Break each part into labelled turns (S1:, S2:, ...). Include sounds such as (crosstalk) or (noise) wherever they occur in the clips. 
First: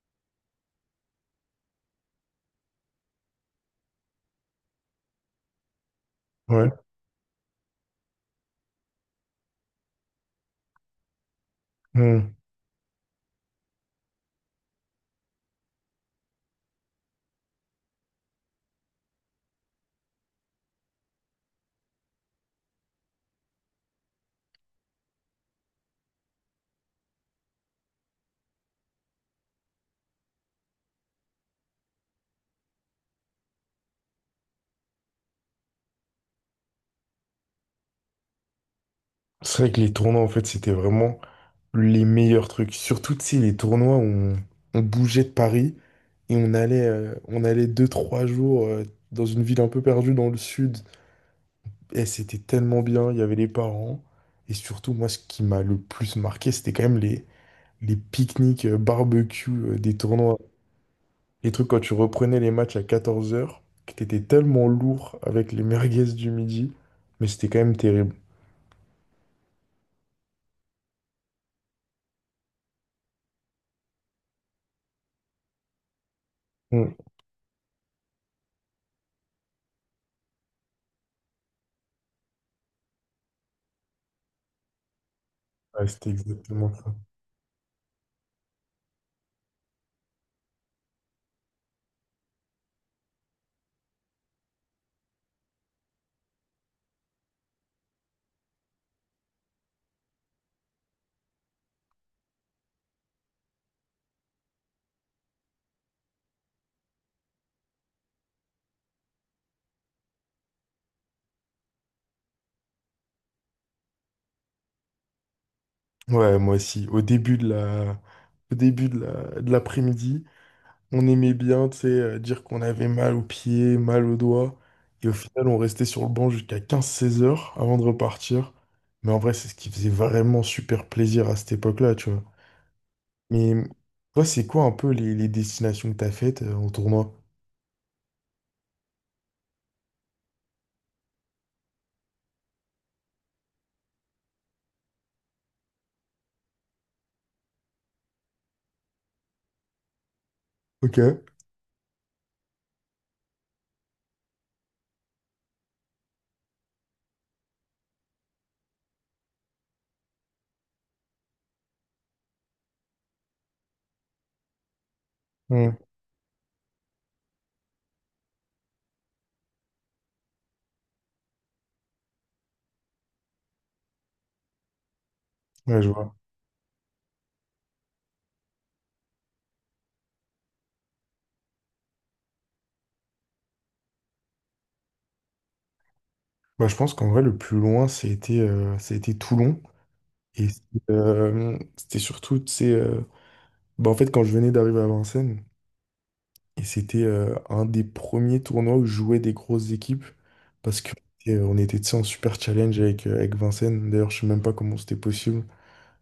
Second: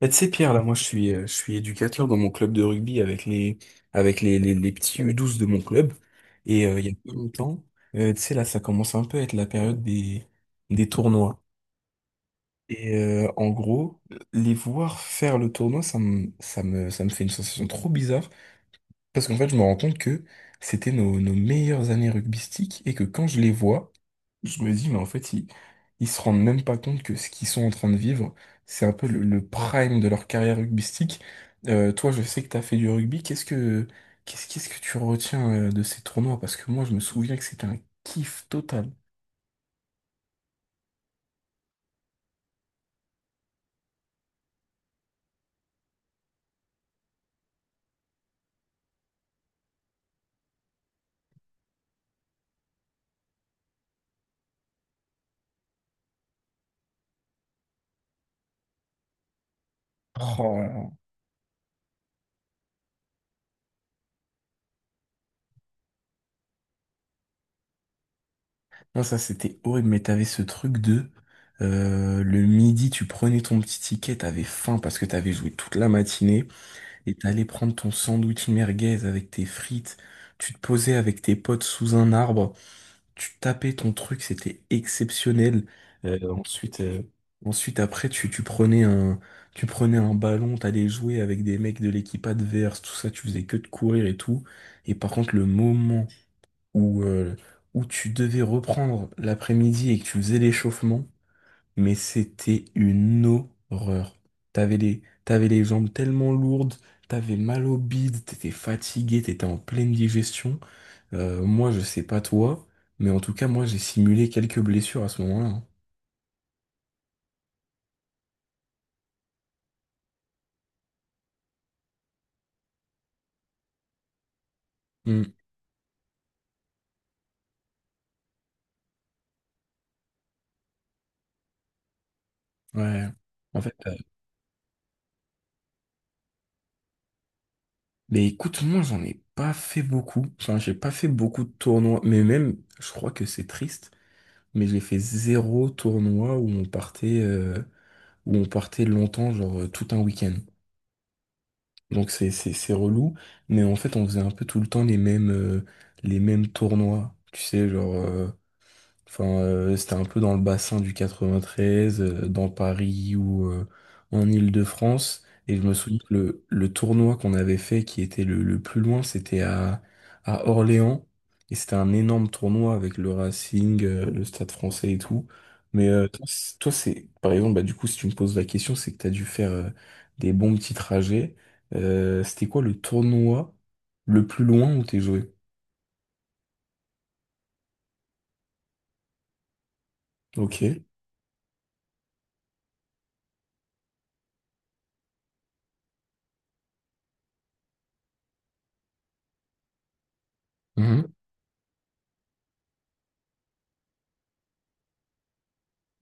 S1: Bah, tu sais, Pierre, là, moi, je suis éducateur dans mon club de rugby avec les petits U12 de mon club. Et
S2: Ouais.
S1: il y a pas longtemps, tu sais, là, ça commence un peu à être la période des tournois.
S2: Hmm.
S1: Et en gros, les voir faire le tournoi, ça me fait une sensation trop bizarre. Parce qu'en fait, je me rends compte que c'était nos meilleures années rugbystiques et que quand je les vois, je me dis, mais en fait, ils se rendent même pas compte que ce qu'ils sont en train de vivre, c'est un peu le prime de leur carrière rugbystique. Toi, je sais que t'as fait du rugby. Qu'est-ce que tu retiens de ces tournois? Parce que moi, je me souviens que c'était un kiff total.
S2: C'est vrai que les tournois, en fait, c'était vraiment les meilleurs trucs. Surtout, tu sais, les tournois, où on bougeait de Paris et on allait deux, trois jours dans une ville un peu perdue dans le sud. Et c'était tellement bien, il y avait les parents. Et surtout, moi, ce qui m'a le plus marqué, c'était quand même les pique-niques barbecue des tournois.
S1: Oh là là.
S2: Les trucs quand tu reprenais les matchs à 14 heures que t'étais tellement lourd avec les merguez du midi. Mais c'était quand même terrible.
S1: Non, ça, c'était horrible, mais t'avais ce truc de, le midi, tu prenais ton petit ticket, t'avais faim parce que t'avais joué toute la matinée.
S2: Hmm.
S1: Et t'allais prendre ton sandwich merguez avec tes frites, tu te posais avec tes potes sous un arbre, tu tapais ton truc, c'était exceptionnel.
S2: Ouais, c'était
S1: Euh,
S2: exactement
S1: ensuite,
S2: ça.
S1: euh, ensuite après, tu prenais un ballon, t'allais jouer avec des mecs de l'équipe adverse, tout ça, tu faisais que de courir et tout. Et par contre, le moment où, euh, où tu devais reprendre l'après-midi et que tu faisais l'échauffement, mais c'était une horreur. T'avais les jambes tellement lourdes, t'avais mal au bide, t'étais fatigué, t'étais en pleine digestion. Moi, je sais pas toi, mais en tout cas, moi, j'ai simulé quelques blessures à ce moment-là. Hein.
S2: Ouais, moi aussi. Au début de l'après-midi, on aimait bien, tu sais, dire qu'on avait mal aux pieds, mal aux doigts. Et au
S1: Hmm,
S2: final, on restait sur le banc jusqu'à 15-16 heures avant de repartir. Mais en vrai, c'est ce qui faisait vraiment super plaisir à cette époque-là, tu vois.
S1: ouais.
S2: Mais
S1: En fait, euh,
S2: toi, c'est quoi un peu les destinations que t'as faites en tournoi?
S1: mais écoute, moi, j'en ai pas fait beaucoup. Enfin, j'ai pas fait beaucoup de tournois, mais même, je crois que c'est triste, mais j'ai fait zéro tournoi où on partait longtemps, genre tout un week-end.
S2: Ok.
S1: Donc c'est relou, mais en fait on faisait un peu tout le temps les mêmes tournois, tu sais genre enfin, c'était un peu dans le bassin du 93, dans Paris ou en Île-de-France. Et je me
S2: Hmm.
S1: souviens que le tournoi qu'on avait fait, qui était le plus loin, c'était à Orléans. Et c'était un énorme tournoi avec le Racing, le Stade français et tout.
S2: Ouais, je
S1: Mais
S2: vois.
S1: toi, c'est, par exemple, bah, du coup, si tu me poses la question, c'est que tu as dû faire des bons petits trajets. C'était quoi le tournoi le plus loin où t'es joué?
S2: Bah, je pense qu'en vrai, le plus loin, c'était ça a été Toulon. Et
S1: Ok.
S2: c'était surtout, tu sais, bah, en fait, quand je venais d'arriver à Vincennes. Et c'était un des premiers tournois où jouaient des grosses équipes parce que
S1: Mhm.
S2: on était, tu sais, en super challenge avec Vincennes. D'ailleurs, je sais même pas comment c'était possible.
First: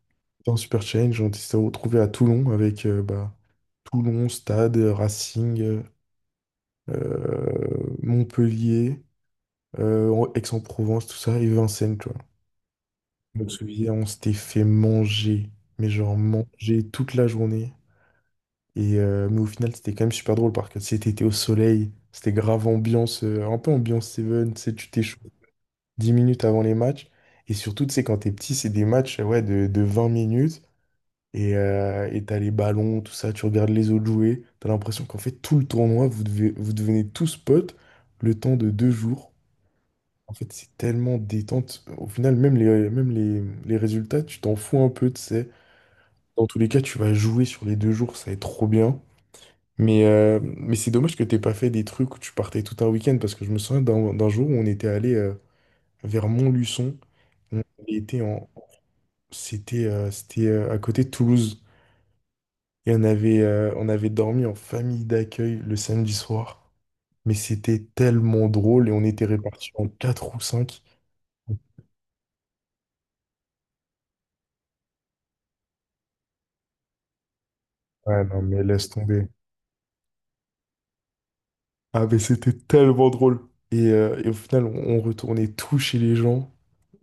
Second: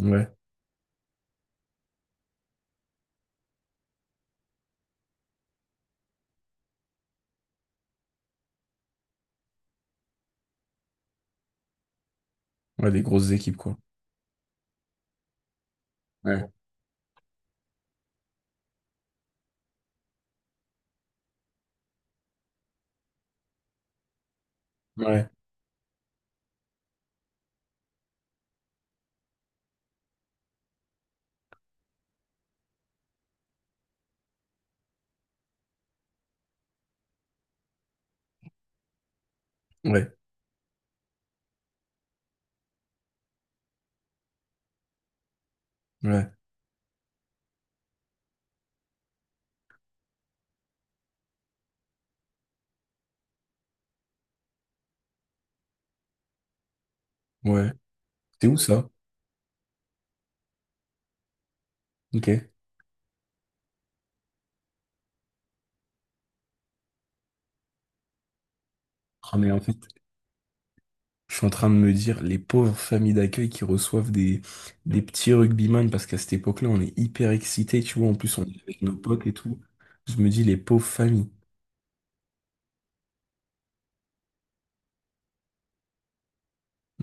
S1: Ouais.
S2: En super challenge, on s'est retrouvé à Toulon avec bah, Toulon, Stade, Racing, Montpellier, Aix-en-Provence, tout ça, et Vincennes, tu vois.
S1: Ouais, des grosses
S2: Je me
S1: équipes, quoi.
S2: souviens, on s'était fait manger, mais genre
S1: Ouais.
S2: manger toute la journée. Et, mais au final, c'était quand même super drôle parce que c'était été au soleil, c'était grave ambiance, un peu ambiance Seven, tu sais, tu t'échauffes
S1: Ouais,
S2: 10 minutes avant les matchs. Et surtout, tu sais, quand t'es petit, c'est des matchs ouais, de 20 minutes et t'as les ballons, tout ça, tu regardes les autres jouer. T'as l'impression qu'en fait, tout le tournoi, vous devenez tous potes le temps de deux jours.
S1: ouais,
S2: En fait, c'est tellement détente. Au final, les résultats, tu t'en fous un peu, tu sais.
S1: ouais,
S2: Dans tous les cas, tu vas jouer sur les deux jours, ça va être trop bien. Mais c'est dommage que t'aies pas fait des trucs où tu partais tout un week-end parce que je me souviens d'un jour où on était allé vers Montluçon. On
S1: ouais.
S2: était
S1: C'est
S2: en,
S1: où ça?
S2: c'était c'était À côté de Toulouse
S1: Ok.
S2: et on avait dormi en famille d'accueil le samedi soir. Mais c'était tellement drôle et on était
S1: Ah, mais en
S2: répartis
S1: fait,
S2: en quatre ou cinq.
S1: je suis en train de me dire, les pauvres familles d'accueil qui reçoivent des petits rugbyman, parce qu'à cette époque-là, on est hyper excités, tu vois, en
S2: Ouais,
S1: plus,
S2: non,
S1: on est
S2: mais
S1: avec
S2: laisse
S1: nos potes
S2: tomber.
S1: et tout. Je me dis, les pauvres familles.
S2: Ah, mais c'était tellement drôle. Et au final, on retournait tout chez les gens.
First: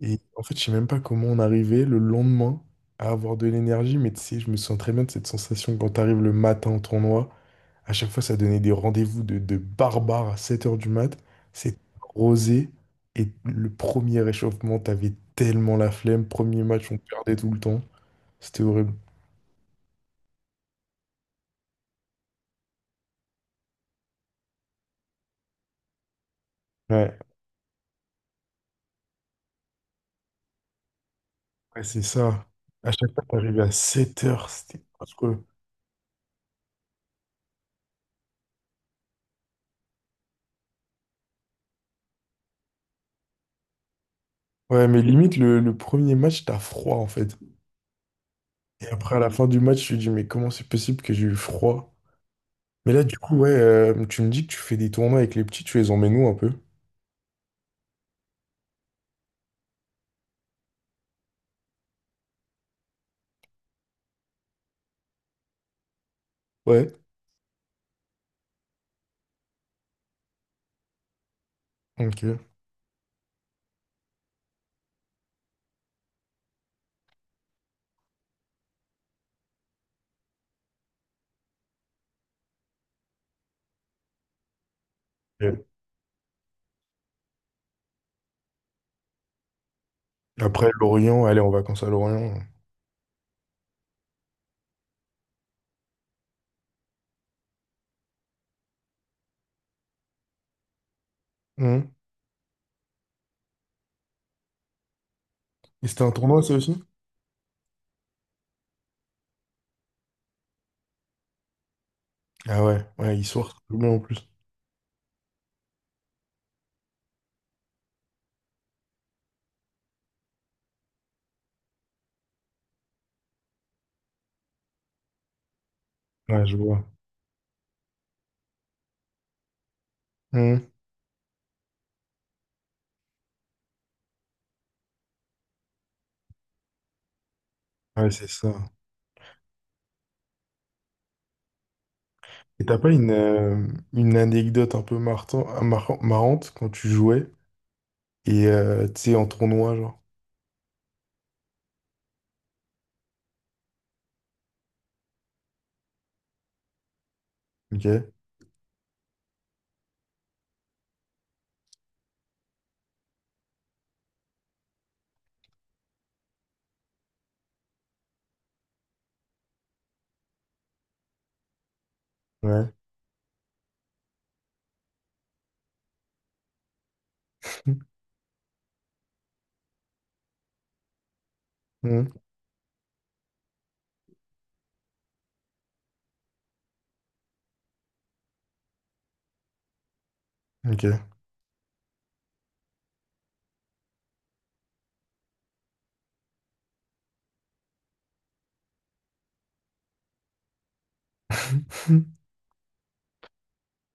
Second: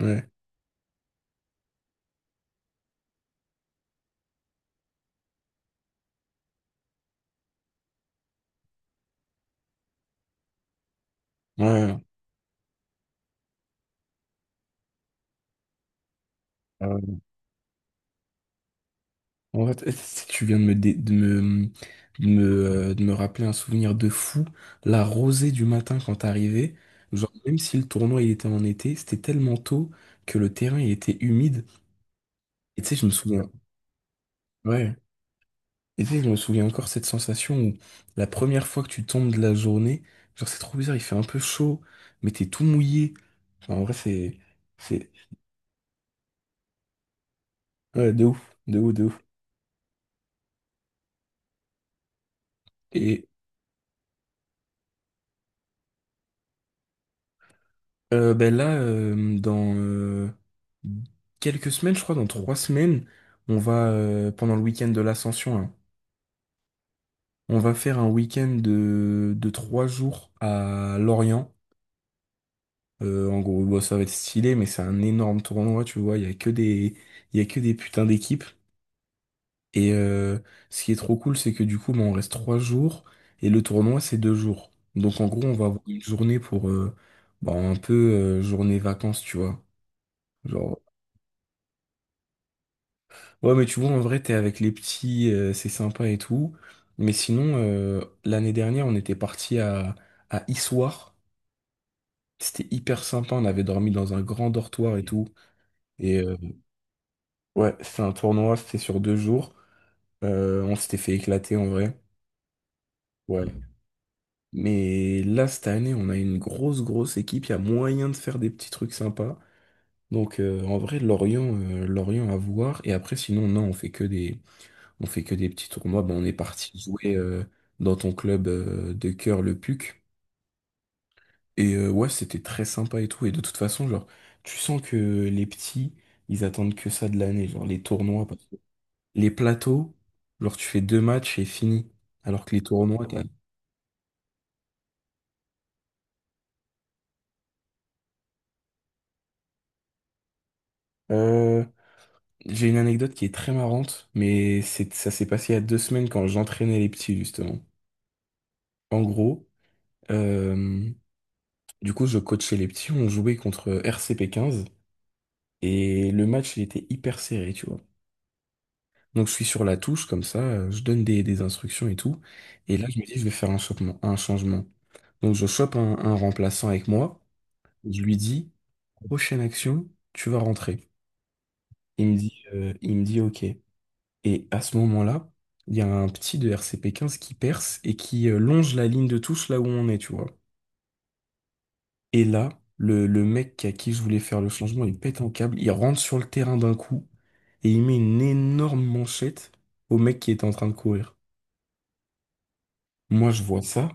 S2: Et en fait, je sais même pas comment on arrivait le lendemain à avoir de l'énergie. Mais tu sais, je me sens très bien de cette sensation quand t'arrives le matin au tournoi. À chaque fois, ça donnait des rendez-vous de barbares à 7 heures du mat. C'est
S1: ouais.
S2: rosé. Et le premier réchauffement, t'avais tellement la flemme. Premier match, on
S1: euh,
S2: perdait tout le temps. C'était horrible.
S1: en fait, (laughs) si tu viens de me, dé- de me, de me, de me rappeler un souvenir de fou. La rosée du matin quand t'arrivais,
S2: Ouais,
S1: genre, même si le tournoi il était en été, c'était tellement tôt que le terrain il était humide.
S2: ouais, c'est ça.
S1: Et tu
S2: À
S1: sais, je me
S2: chaque fois,
S1: souviens.
S2: t'arrivais à 7 heures. C'était
S1: Ouais.
S2: affreux.
S1: Et tu sais, je me souviens encore cette sensation où la première fois que tu tombes de la journée, genre c'est trop bizarre, il fait un peu chaud, mais t'es tout mouillé. Enfin, en vrai, c'est,
S2: Ouais, mais
S1: c'est,
S2: limite, le premier match, t'as froid en fait.
S1: ouais, de ouf, de
S2: Et
S1: ouf, de
S2: après, à
S1: ouf.
S2: la fin du match, je me dis, mais comment c'est possible que j'ai eu froid? Mais là, du
S1: Et
S2: coup, ouais, tu me dis que tu fais des tournois avec les petits, tu les emmènes où un peu?
S1: ben là, dans quelques semaines, je crois, dans 3 semaines, on va, pendant le week-end de l'Ascension, hein,
S2: Ouais.
S1: on va faire un week-end de 3 jours à Lorient.
S2: Ok.
S1: En gros, bon, ça va être stylé, mais c'est un énorme tournoi, tu vois, il y a que des, il y a que des putains d'équipes. Et ce qui est trop cool, c'est que du coup, bah, on reste 3 jours et le tournoi, c'est 2 jours. Donc en gros, on
S2: Et
S1: va avoir une journée pour bah, un peu journée vacances, tu vois.
S2: après,
S1: Genre,
S2: Lorient, aller en vacances à Lorient.
S1: ouais, mais tu vois, en vrai, t'es avec les petits, c'est sympa et tout. Mais sinon, l'année dernière, on était parti à Issoire.
S2: Hum.
S1: C'était hyper sympa. On avait dormi dans un grand dortoir et tout.
S2: Et c'était un
S1: Et
S2: tournoi, ça aussi?
S1: ouais, c'est un tournoi, c'était sur 2 jours. On s'était fait éclater en vrai.
S2: Ah ouais, ouais, ils
S1: Ouais.
S2: sortent tout bien en plus.
S1: Mais là, cette année, on a une grosse, grosse équipe. Il y a moyen de faire des petits trucs sympas. Donc, en vrai, Lorient, à voir. Et après, sinon, non, on fait que des petits tournois. Ben, on est
S2: Ouais, je
S1: parti
S2: vois.
S1: jouer dans ton club de cœur, le PUC.
S2: Hum.
S1: Et ouais, c'était très sympa et tout. Et de toute façon, genre, tu sens que les petits, ils attendent que ça de l'année. Genre, les
S2: Ouais,
S1: tournois,
S2: c'est
S1: parce
S2: ça.
S1: que les plateaux, genre, tu fais deux matchs et fini. Alors que les
S2: Et t'as pas
S1: tournois,
S2: une anecdote un peu marrante quand tu jouais et tu sais, en tournoi, genre?
S1: t'as. J'ai une anecdote qui est très marrante, ça s'est passé il y a 2 semaines quand j'entraînais les petits, justement.
S2: Ok.
S1: En gros, euh, du coup, je coachais les petits, on jouait contre RCP 15, et le match, il était hyper serré, tu vois. Donc, je suis sur la touche, comme ça, je donne des instructions et tout,
S2: Ouais.
S1: et là, je me dis, je vais faire un changement. Donc, je chope un remplaçant avec moi, je
S2: (laughs)
S1: lui dis, prochaine action, tu vas rentrer. Il
S2: Hum.
S1: me dit, euh, il me dit, OK. Et à ce moment-là, il y a un petit de RCP 15 qui perce et qui longe la ligne de touche là où on est, tu vois.
S2: Ok.
S1: Et là, le mec à qui je voulais faire le changement, il pète un câble, il rentre sur le terrain d'un coup et il met une énorme manchette au mec qui était en train de courir.
S2: (laughs)
S1: Moi, je vois ça,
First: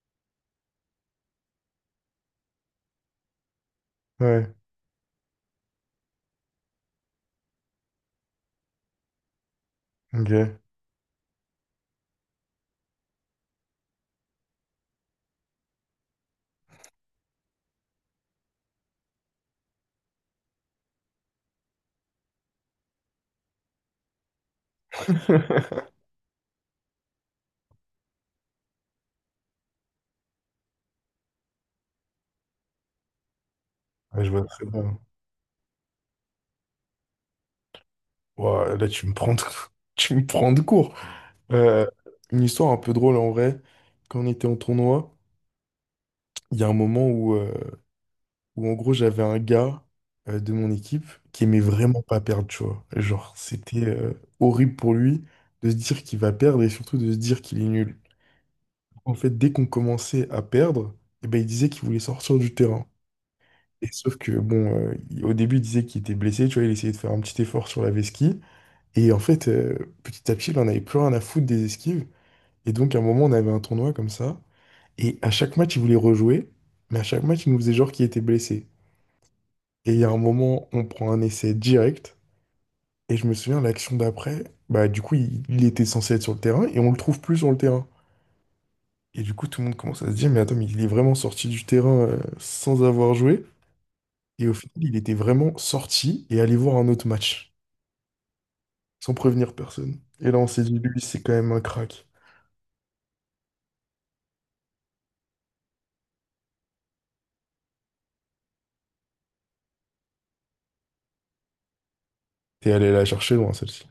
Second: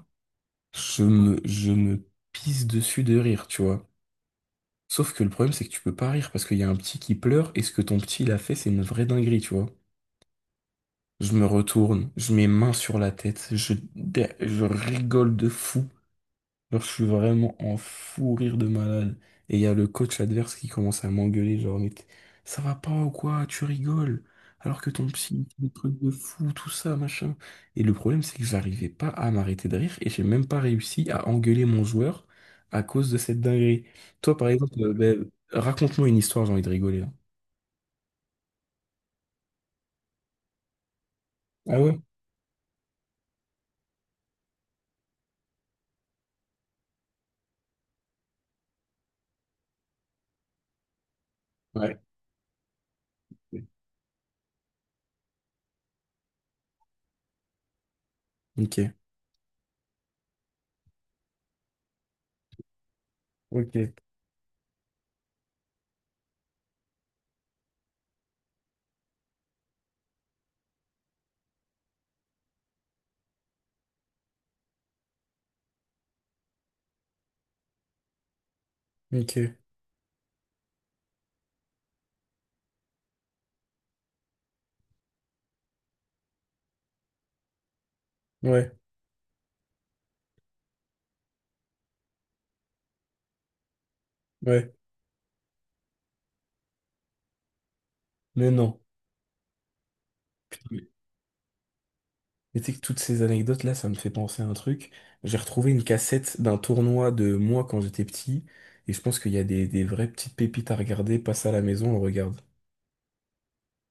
S1: je me pisse dessus de rire, tu vois.
S2: Ouais,
S1: Sauf que le problème, c'est que tu peux pas rire parce qu'il y a un petit qui pleure et ce que ton petit, il a fait, c'est une vraie dinguerie, tu vois.
S2: ok.
S1: Je me retourne, je mets main sur la tête, je rigole de fou. Genre, je suis vraiment en fou rire de malade. Et il y a le coach adverse qui commence à m'engueuler, genre, ça va pas ou quoi, tu rigoles. Alors que ton psy, il dit des trucs de fou, tout ça, machin. Et le problème, c'est que j'arrivais pas à m'arrêter de rire et j'ai même pas réussi à engueuler mon joueur à cause de cette dinguerie.
S2: Ouais, je
S1: Toi,
S2: vois
S1: par
S2: très
S1: exemple,
S2: bien.
S1: ben, raconte-moi une histoire, j'ai envie de rigoler, là.
S2: Ouah, là, tu me prends de (laughs) tu me prends de court.
S1: Ah
S2: Euh,
S1: ouais?
S2: une histoire un peu drôle en vrai. Quand on était en tournoi, il y a un moment où en gros, j'avais un gars de mon équipe qui aimait
S1: Ouais.
S2: vraiment pas perdre, tu vois. Genre, c'était horrible pour lui de se dire qu'il va perdre et surtout de se dire qu'il est nul.
S1: Ok.
S2: En fait, dès qu'on commençait à perdre, eh ben, il disait qu'il voulait sortir du terrain.
S1: Ok.
S2: Et sauf que, bon, au début, il disait qu'il était blessé, tu vois, il essayait de faire un petit effort sur la vesquie. Et en fait, petit à petit, il en avait plus rien à foutre des esquives. Et donc, à un moment, on avait un tournoi comme ça. Et à chaque match, il voulait rejouer. Mais à chaque match, il nous faisait genre qu'il était blessé.
S1: Ok.
S2: Et il y a un moment, on prend un essai direct. Et je me souviens, l'action d'après, bah, du coup, il était censé être sur le terrain et on le trouve plus sur le terrain.
S1: Ouais.
S2: Et du coup, tout le monde commence à se dire, mais attends, mais il est vraiment sorti du terrain, sans avoir joué. Et au
S1: Ouais,
S2: final, il était vraiment sorti et allé voir un autre match,
S1: mais non.
S2: sans prévenir personne. Et là, on s'est
S1: Putain,
S2: dit,
S1: mais
S2: lui, c'est quand même un crack.
S1: mais tu sais que toutes ces anecdotes-là, ça me fait penser à un truc. J'ai retrouvé une cassette d'un tournoi de moi quand j'étais petit, et je pense qu'il y a des vraies petites pépites à regarder. Passe à la maison, on regarde.
S2: T'es allé la chercher loin, celle-ci.